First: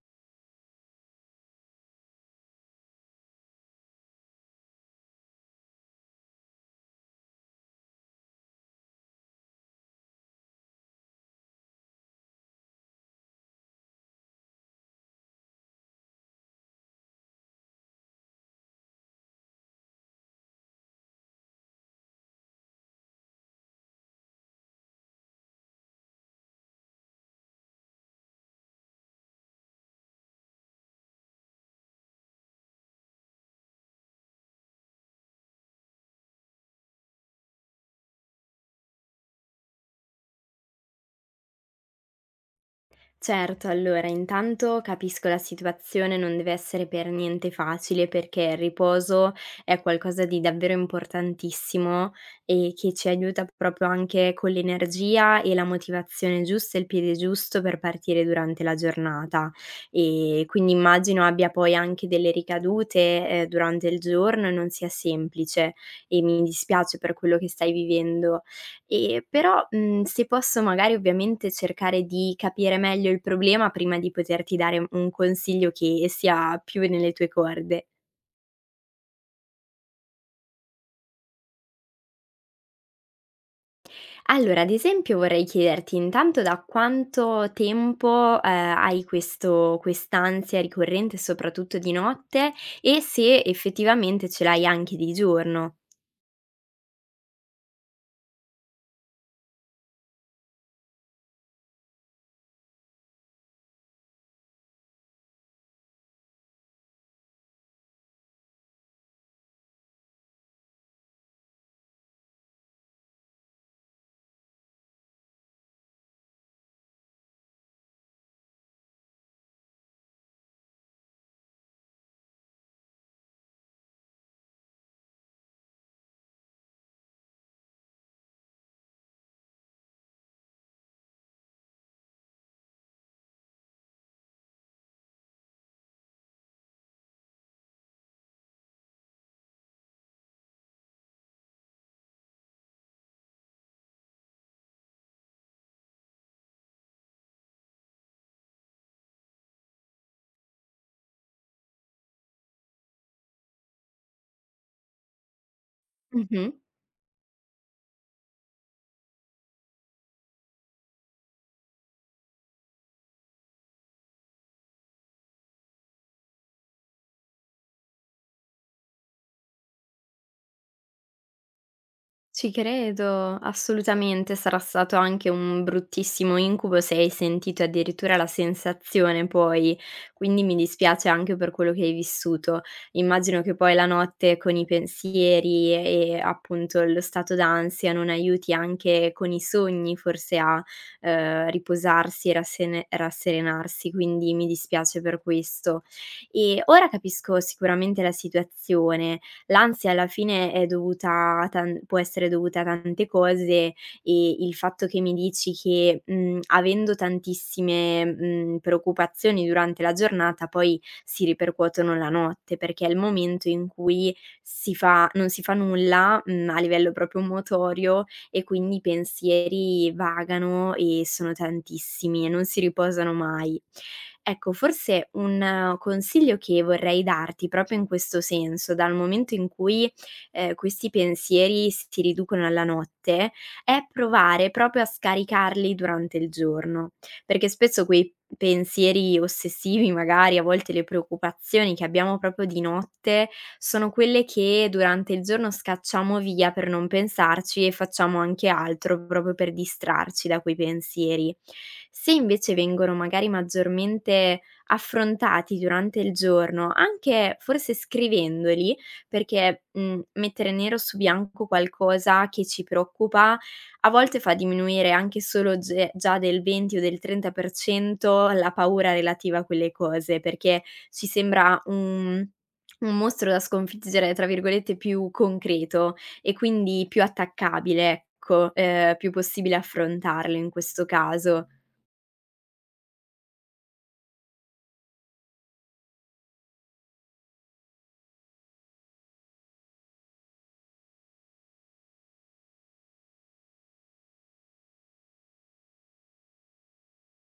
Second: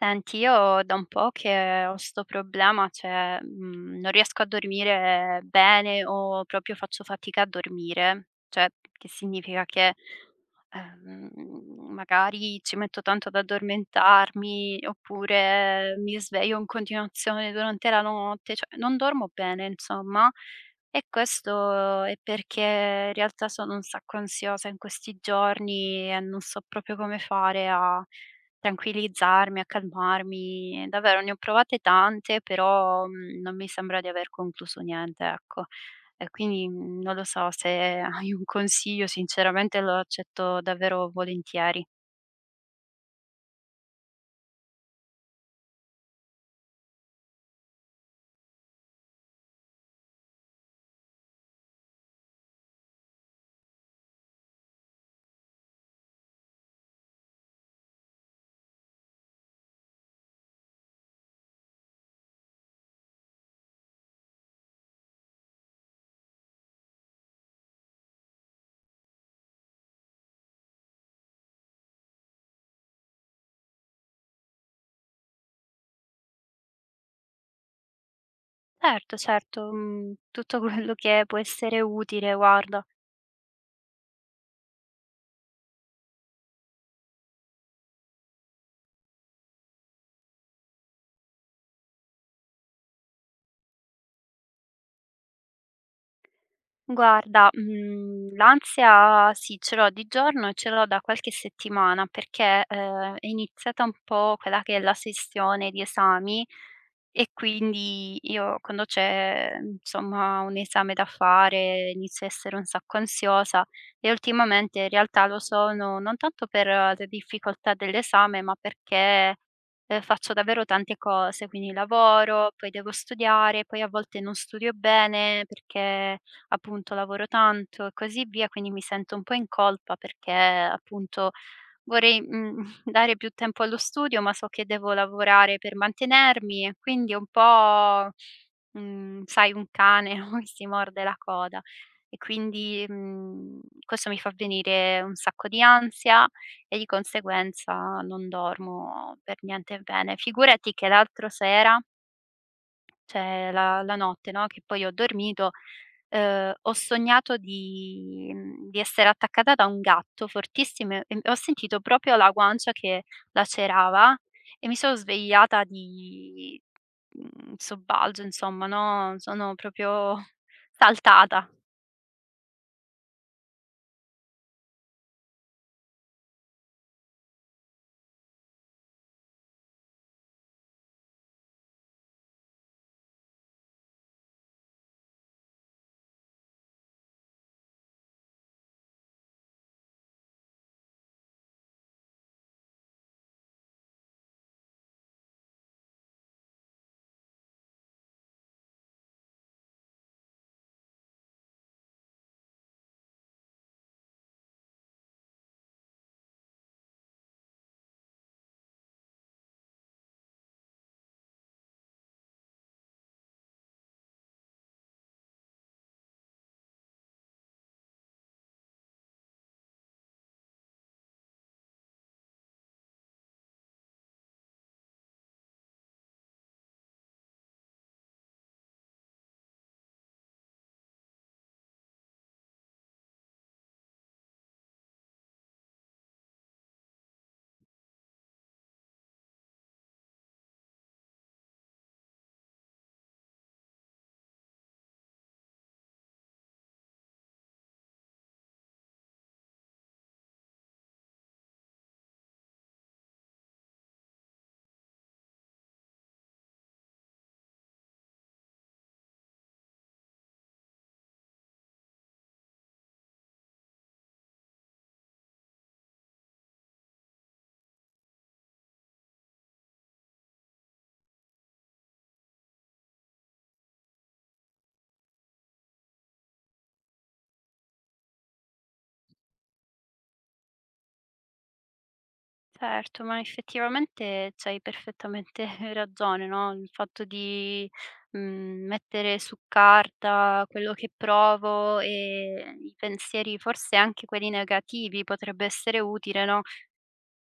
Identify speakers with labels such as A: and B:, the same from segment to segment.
A: Senti, io da un po' che ho sto problema, cioè, non riesco a dormire bene o proprio faccio fatica a dormire. Cioè, che significa che Ehm, magari ci metto tanto ad addormentarmi, oppure mi sveglio in continuazione durante la notte, cioè non dormo bene insomma. E questo è perché in realtà sono un sacco ansiosa in questi giorni e non so proprio come fare a tranquillizzarmi, a calmarmi. Davvero ne ho provate tante, però, non mi sembra di aver concluso niente, ecco. E quindi, non lo so, se hai un consiglio sinceramente lo accetto davvero volentieri.
B: Certo, allora intanto capisco la situazione, non deve essere per niente facile perché il riposo è qualcosa di davvero importantissimo e che ci aiuta proprio anche con l'energia e la motivazione giusta e il piede giusto per partire durante la giornata. E quindi immagino abbia poi anche delle ricadute durante il giorno e non sia semplice e mi dispiace per quello che stai vivendo. E però, se posso magari ovviamente cercare di capire meglio il problema prima di poterti dare un consiglio che sia più nelle tue corde.
A: Certo, certo, tutto quello che può essere utile, guarda.
B: Allora, ad esempio vorrei chiederti intanto da quanto tempo, hai questo quest'ansia ricorrente, soprattutto di notte, e se effettivamente ce l'hai anche di giorno.
A: Guarda, l'ansia sì, ce l'ho di giorno e ce l'ho da qualche settimana perché, è iniziata un po' quella che è la sessione di esami e quindi io quando c'è, insomma, un esame da fare inizio a essere un sacco ansiosa e ultimamente in realtà lo sono non tanto per le difficoltà dell'esame, ma perché, faccio davvero tante cose, quindi lavoro, poi devo studiare, poi a volte non studio bene perché appunto lavoro tanto e così via, quindi mi sento un po' in colpa perché appunto vorrei, dare più tempo allo studio, ma so che devo lavorare per mantenermi e quindi è un po', sai un cane, no, che si morde la coda. E quindi, questo mi fa venire un sacco di ansia e di conseguenza non dormo per niente bene. Figurati che l'altro sera, cioè la notte, no, che poi ho dormito.
B: Mh-mh.
A: Ho sognato di essere attaccata da un gatto fortissimo e ho sentito proprio la guancia che lacerava e mi sono svegliata di sobbalzo insomma, no, sono proprio saltata.
B: Ci credo, assolutamente. Sarà stato anche un bruttissimo incubo se hai sentito addirittura la sensazione poi, quindi mi dispiace anche per quello che hai vissuto. Immagino che poi la notte con i pensieri e appunto lo stato d'ansia non aiuti anche con i sogni forse a, riposarsi e rassene rasserenarsi, quindi mi dispiace per questo. E ora capisco sicuramente la situazione, l'ansia alla fine è dovuta a tan può essere dovuta a tante cose, e il fatto che mi dici che, avendo tantissime, preoccupazioni durante la giornata poi si ripercuotono la notte, perché è il momento in cui si fa non si fa nulla, a livello proprio motorio e quindi i pensieri vagano e sono tantissimi e non si riposano mai. Ecco, forse un consiglio che vorrei darti proprio in questo senso, dal momento in cui, questi pensieri si riducono alla notte, è provare proprio a scaricarli durante il giorno, perché spesso quei pensieri ossessivi magari, a volte le preoccupazioni che abbiamo proprio di notte, sono quelle che durante il giorno scacciamo via per non pensarci e facciamo anche altro proprio per distrarci da quei pensieri. Se invece vengono magari maggiormente affrontati durante il giorno, anche forse scrivendoli, perché, mettere nero su bianco qualcosa che ci preoccupa a volte fa diminuire anche solo ge già del 20 o del 30% la paura relativa a quelle cose, perché ci sembra un mostro da sconfiggere, tra virgolette, "più concreto" e quindi più attaccabile, ecco, più possibile affrontarlo in questo caso.
A: Certo, ma effettivamente c'hai perfettamente ragione, no, il fatto di, mettere su carta quello che provo e i pensieri, forse anche quelli negativi, potrebbe essere utile, no?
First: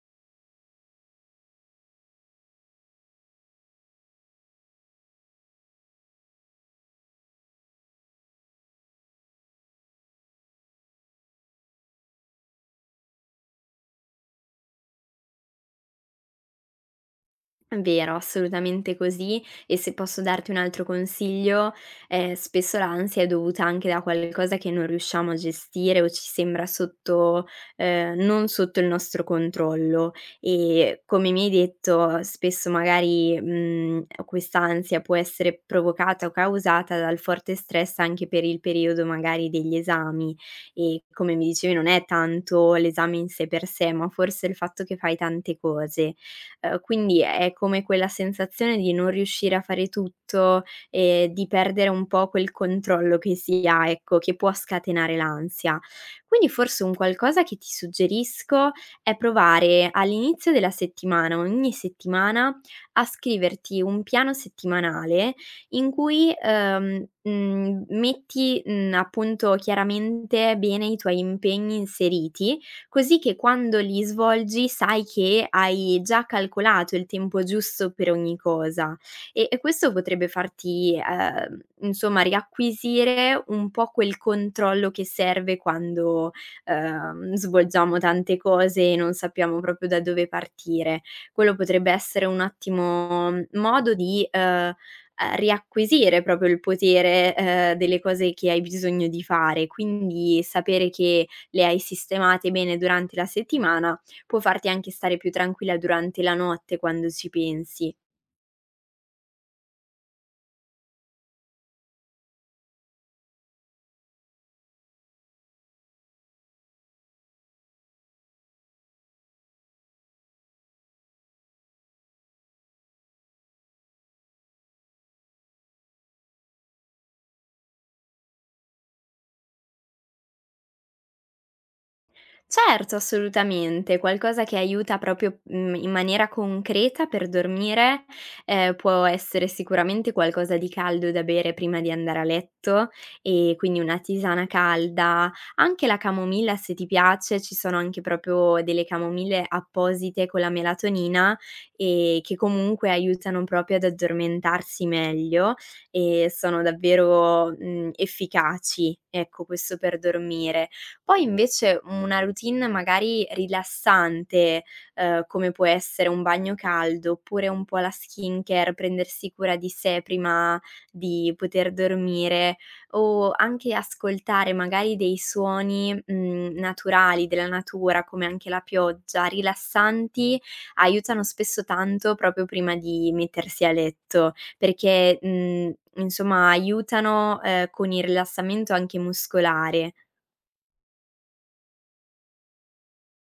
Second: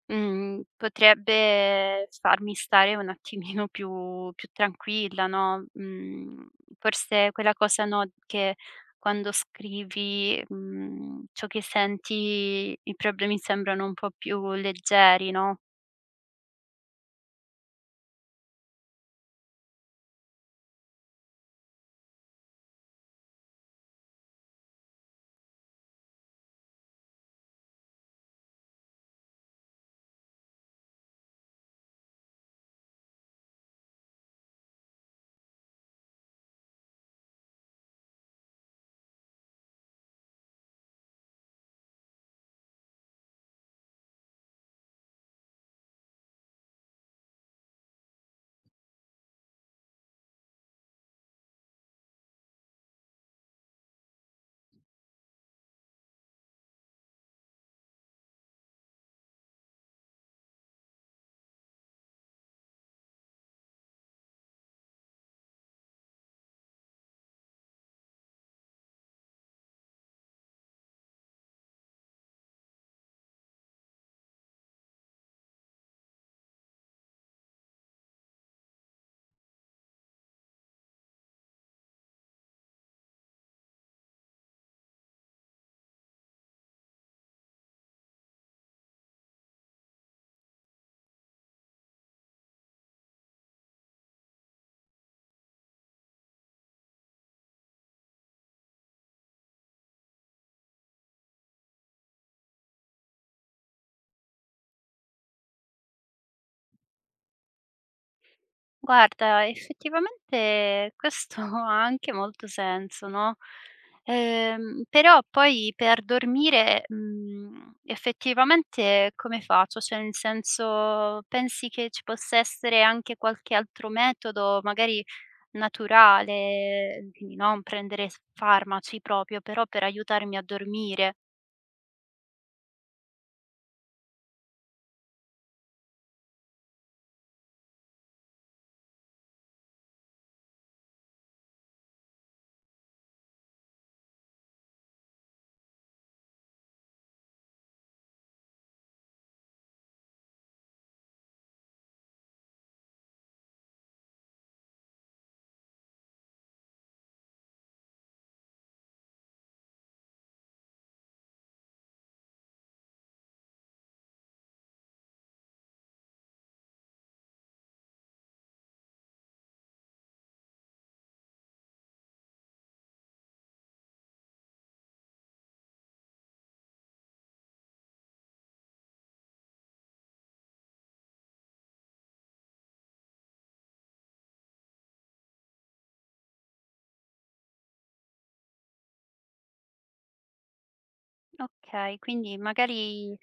A: Mhmm, potrebbe farmi stare un attimino più tranquilla, no, forse quella cosa, no, che quando scrivi, ciò che senti i problemi sembrano un po' più leggeri, no.
B: Vero, assolutamente così, e se posso darti un altro consiglio, spesso l'ansia è dovuta anche da qualcosa che non riusciamo a gestire o ci sembra sotto non sotto il nostro controllo, e come mi hai detto spesso magari, quest'ansia può essere provocata o causata dal forte stress anche per il periodo magari degli esami, e come mi dicevi non è tanto l'esame in sé per sé, ma forse il fatto che fai tante cose. Quindi è come quella sensazione di non riuscire a fare tutto e di perdere un po' quel controllo che si ha, ecco, che può scatenare l'ansia. Quindi forse un qualcosa che ti suggerisco è provare all'inizio della settimana, ogni settimana, a scriverti un piano settimanale in cui, metti, appunto chiaramente bene i tuoi impegni inseriti, così che quando li svolgi sai che hai già calcolato il tempo giusto per ogni cosa. E questo potrebbe farti, insomma riacquisire un po' quel controllo che serve quando, svolgiamo tante cose e non sappiamo proprio da dove partire. Quello potrebbe essere un ottimo modo di, riacquisire proprio il potere, delle cose che hai bisogno di fare, quindi sapere che le hai sistemate bene durante la settimana, può farti anche stare più tranquilla durante la notte quando ci pensi.
A: "Guarda, effettivamente questo ha anche molto senso, no?" Però poi per dormire, effettivamente come faccio? Cioè, nel senso, pensi che ci possa essere anche qualche altro metodo, magari naturale, quindi non prendere s farmaci proprio, però per aiutarmi a dormire?
B: Certo, assolutamente. Qualcosa che aiuta proprio, in maniera concreta per dormire, può essere sicuramente qualcosa di caldo da bere prima di andare a letto, e quindi una tisana calda, anche la camomilla se ti piace, ci sono anche proprio delle camomille apposite con la melatonina, che comunque aiutano proprio ad addormentarsi meglio e sono davvero, efficaci, ecco, questo per dormire. Poi invece una routine magari rilassante, come può essere un bagno caldo, oppure un po' la skincare, prendersi cura di sé prima di poter dormire, o anche ascoltare magari dei suoni, naturali della natura, come anche la pioggia, rilassanti, aiutano spesso tanto proprio prima di mettersi a letto, perché, insomma aiutano, con il rilassamento anche muscolare.
A: Okay, quindi magari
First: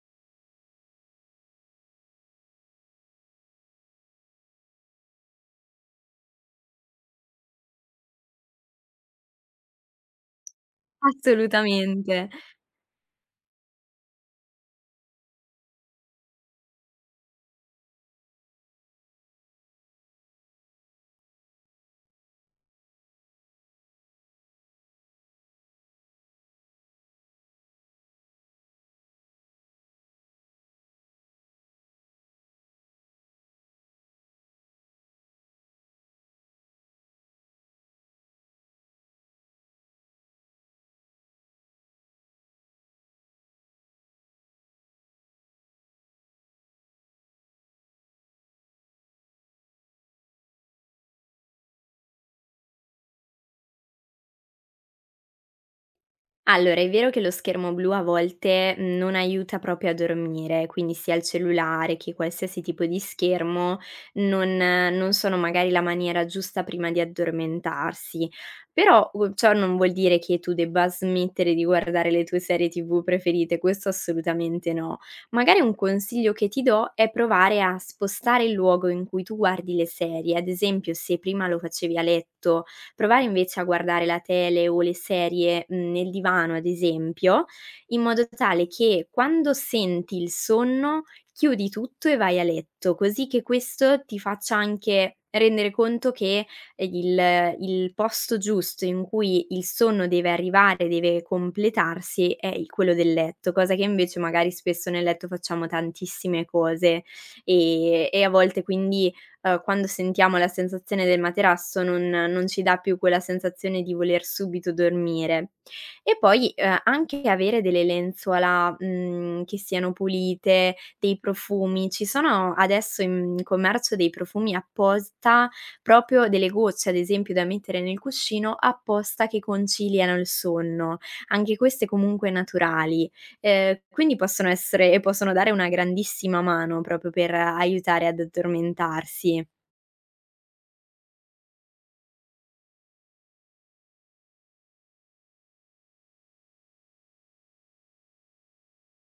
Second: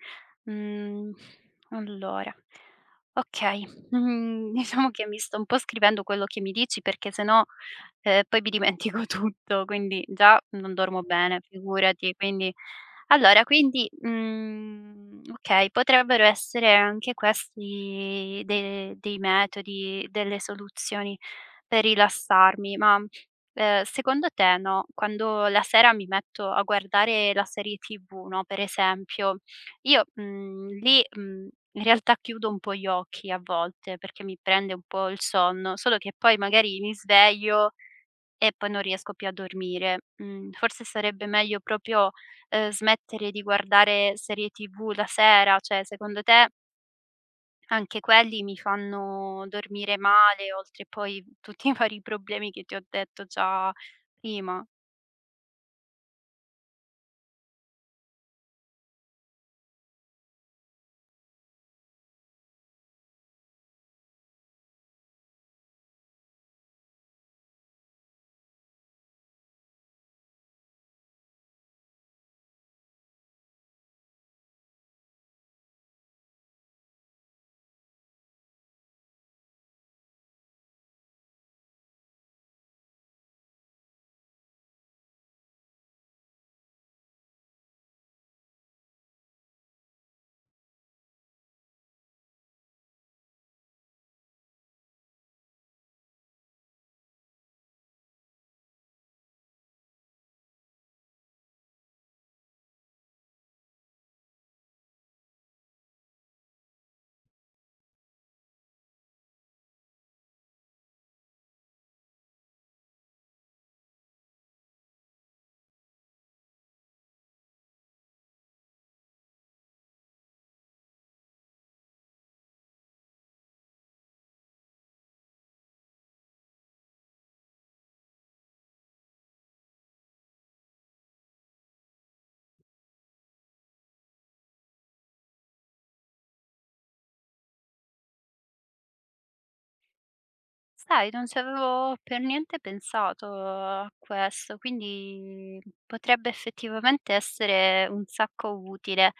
A: mhmm, allora okay, diciamo che mi sto un po' scrivendo quello che mi dici perché se no, poi mi dimentico tutto, quindi già non dormo bene, figurati.
B: Assolutamente.
A: Quindi allora, quindi, okay, potrebbero essere anche questi de dei metodi, delle soluzioni per rilassarmi, ma secondo te, no, quando la sera mi metto a guardare la serie TV, no, per esempio, io, lì, in realtà chiudo un po' gli occhi a volte, perché mi prende un po' il sonno, solo che poi magari mi sveglio e poi non riesco più a dormire. Mhmm, forse sarebbe meglio proprio, smettere di guardare serie TV la sera, cioè secondo te anche quelli mi fanno dormire male, oltre poi tutti i vari problemi che ti ho detto già prima.
B: Allora, è vero che lo schermo blu a volte non aiuta proprio a dormire, quindi sia il cellulare che qualsiasi tipo di schermo non sono magari la maniera giusta prima di addormentarsi. Però, ciò non vuol dire che tu debba smettere di guardare le tue serie TV preferite, questo assolutamente no. Magari un consiglio che ti do è provare a spostare il luogo in cui tu guardi le serie. Ad esempio, se prima lo facevi a letto, provare invece a guardare la tele o le serie, nel divano ad esempio, in modo tale che quando senti il sonno chiudi tutto e vai a letto, così che questo ti faccia anche rendere conto che il posto giusto in cui il sonno deve arrivare, deve completarsi è il quello del letto, cosa che invece magari spesso nel letto facciamo tantissime cose, e a volte quindi quando sentiamo la sensazione del materasso non ci dà più quella sensazione di voler subito dormire. E poi, anche avere delle lenzuola, che siano pulite, dei profumi. Ci sono adesso in commercio dei profumi apposta, proprio delle gocce, ad esempio, da mettere nel cuscino apposta che conciliano il sonno. Anche queste comunque naturali. Quindi possono essere e possono dare una grandissima mano proprio per aiutare ad addormentarsi.
A: Sai, non ci avevo per niente pensato a questo, quindi potrebbe effettivamente essere un sacco utile.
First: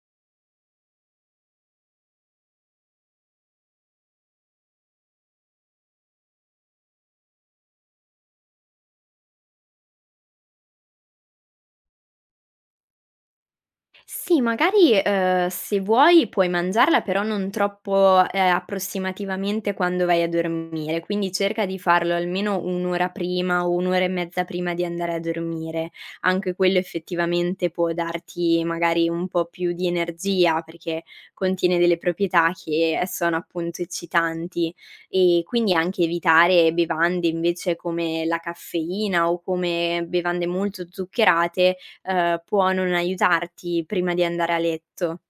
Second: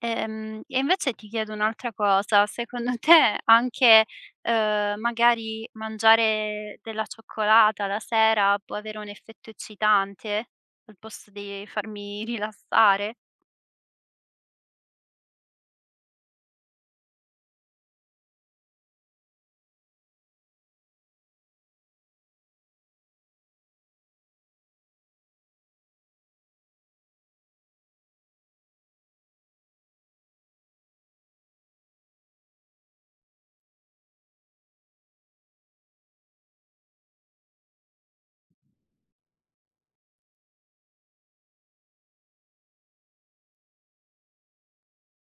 A: E invece ti chiedo un'altra cosa, secondo te anche, magari mangiare della cioccolata la sera può avere un effetto eccitante al posto di farmi rilassare?
B: Sì, magari, se vuoi puoi mangiarla, però non troppo, approssimativamente quando vai a dormire, quindi cerca di farlo almeno 1 ora prima o 1 ora e mezza prima di andare a dormire. Anche quello effettivamente può darti magari un po' più di energia, perché contiene delle proprietà che sono appunto eccitanti, e quindi anche evitare bevande invece come la caffeina o come bevande molto zuccherate può non aiutarti prima di andare a letto.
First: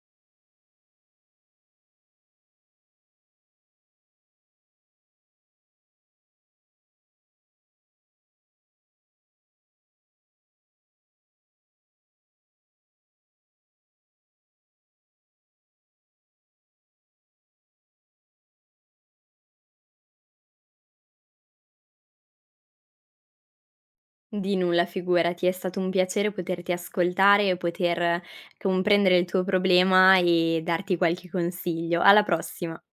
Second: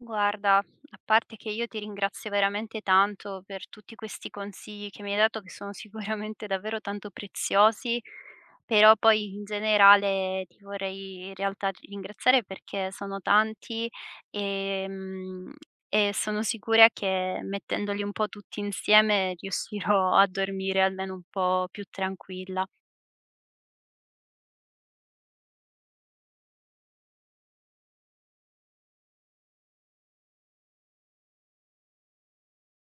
A: Guarda, a parte che io ti ringrazio veramente tanto per tutti questi consigli che mi hai dato, che sono sicuramente davvero tanto preziosi, però poi in generale ti vorrei in realtà ringraziare perché sono tanti e, mm, e sono sicura che mettendoli un po' tutti insieme riuscirò a dormire almeno un po' più tranquilla.
B: Di nulla, figurati, è stato un piacere poterti ascoltare e poter comprendere il tuo problema e darti qualche consiglio. Alla prossima.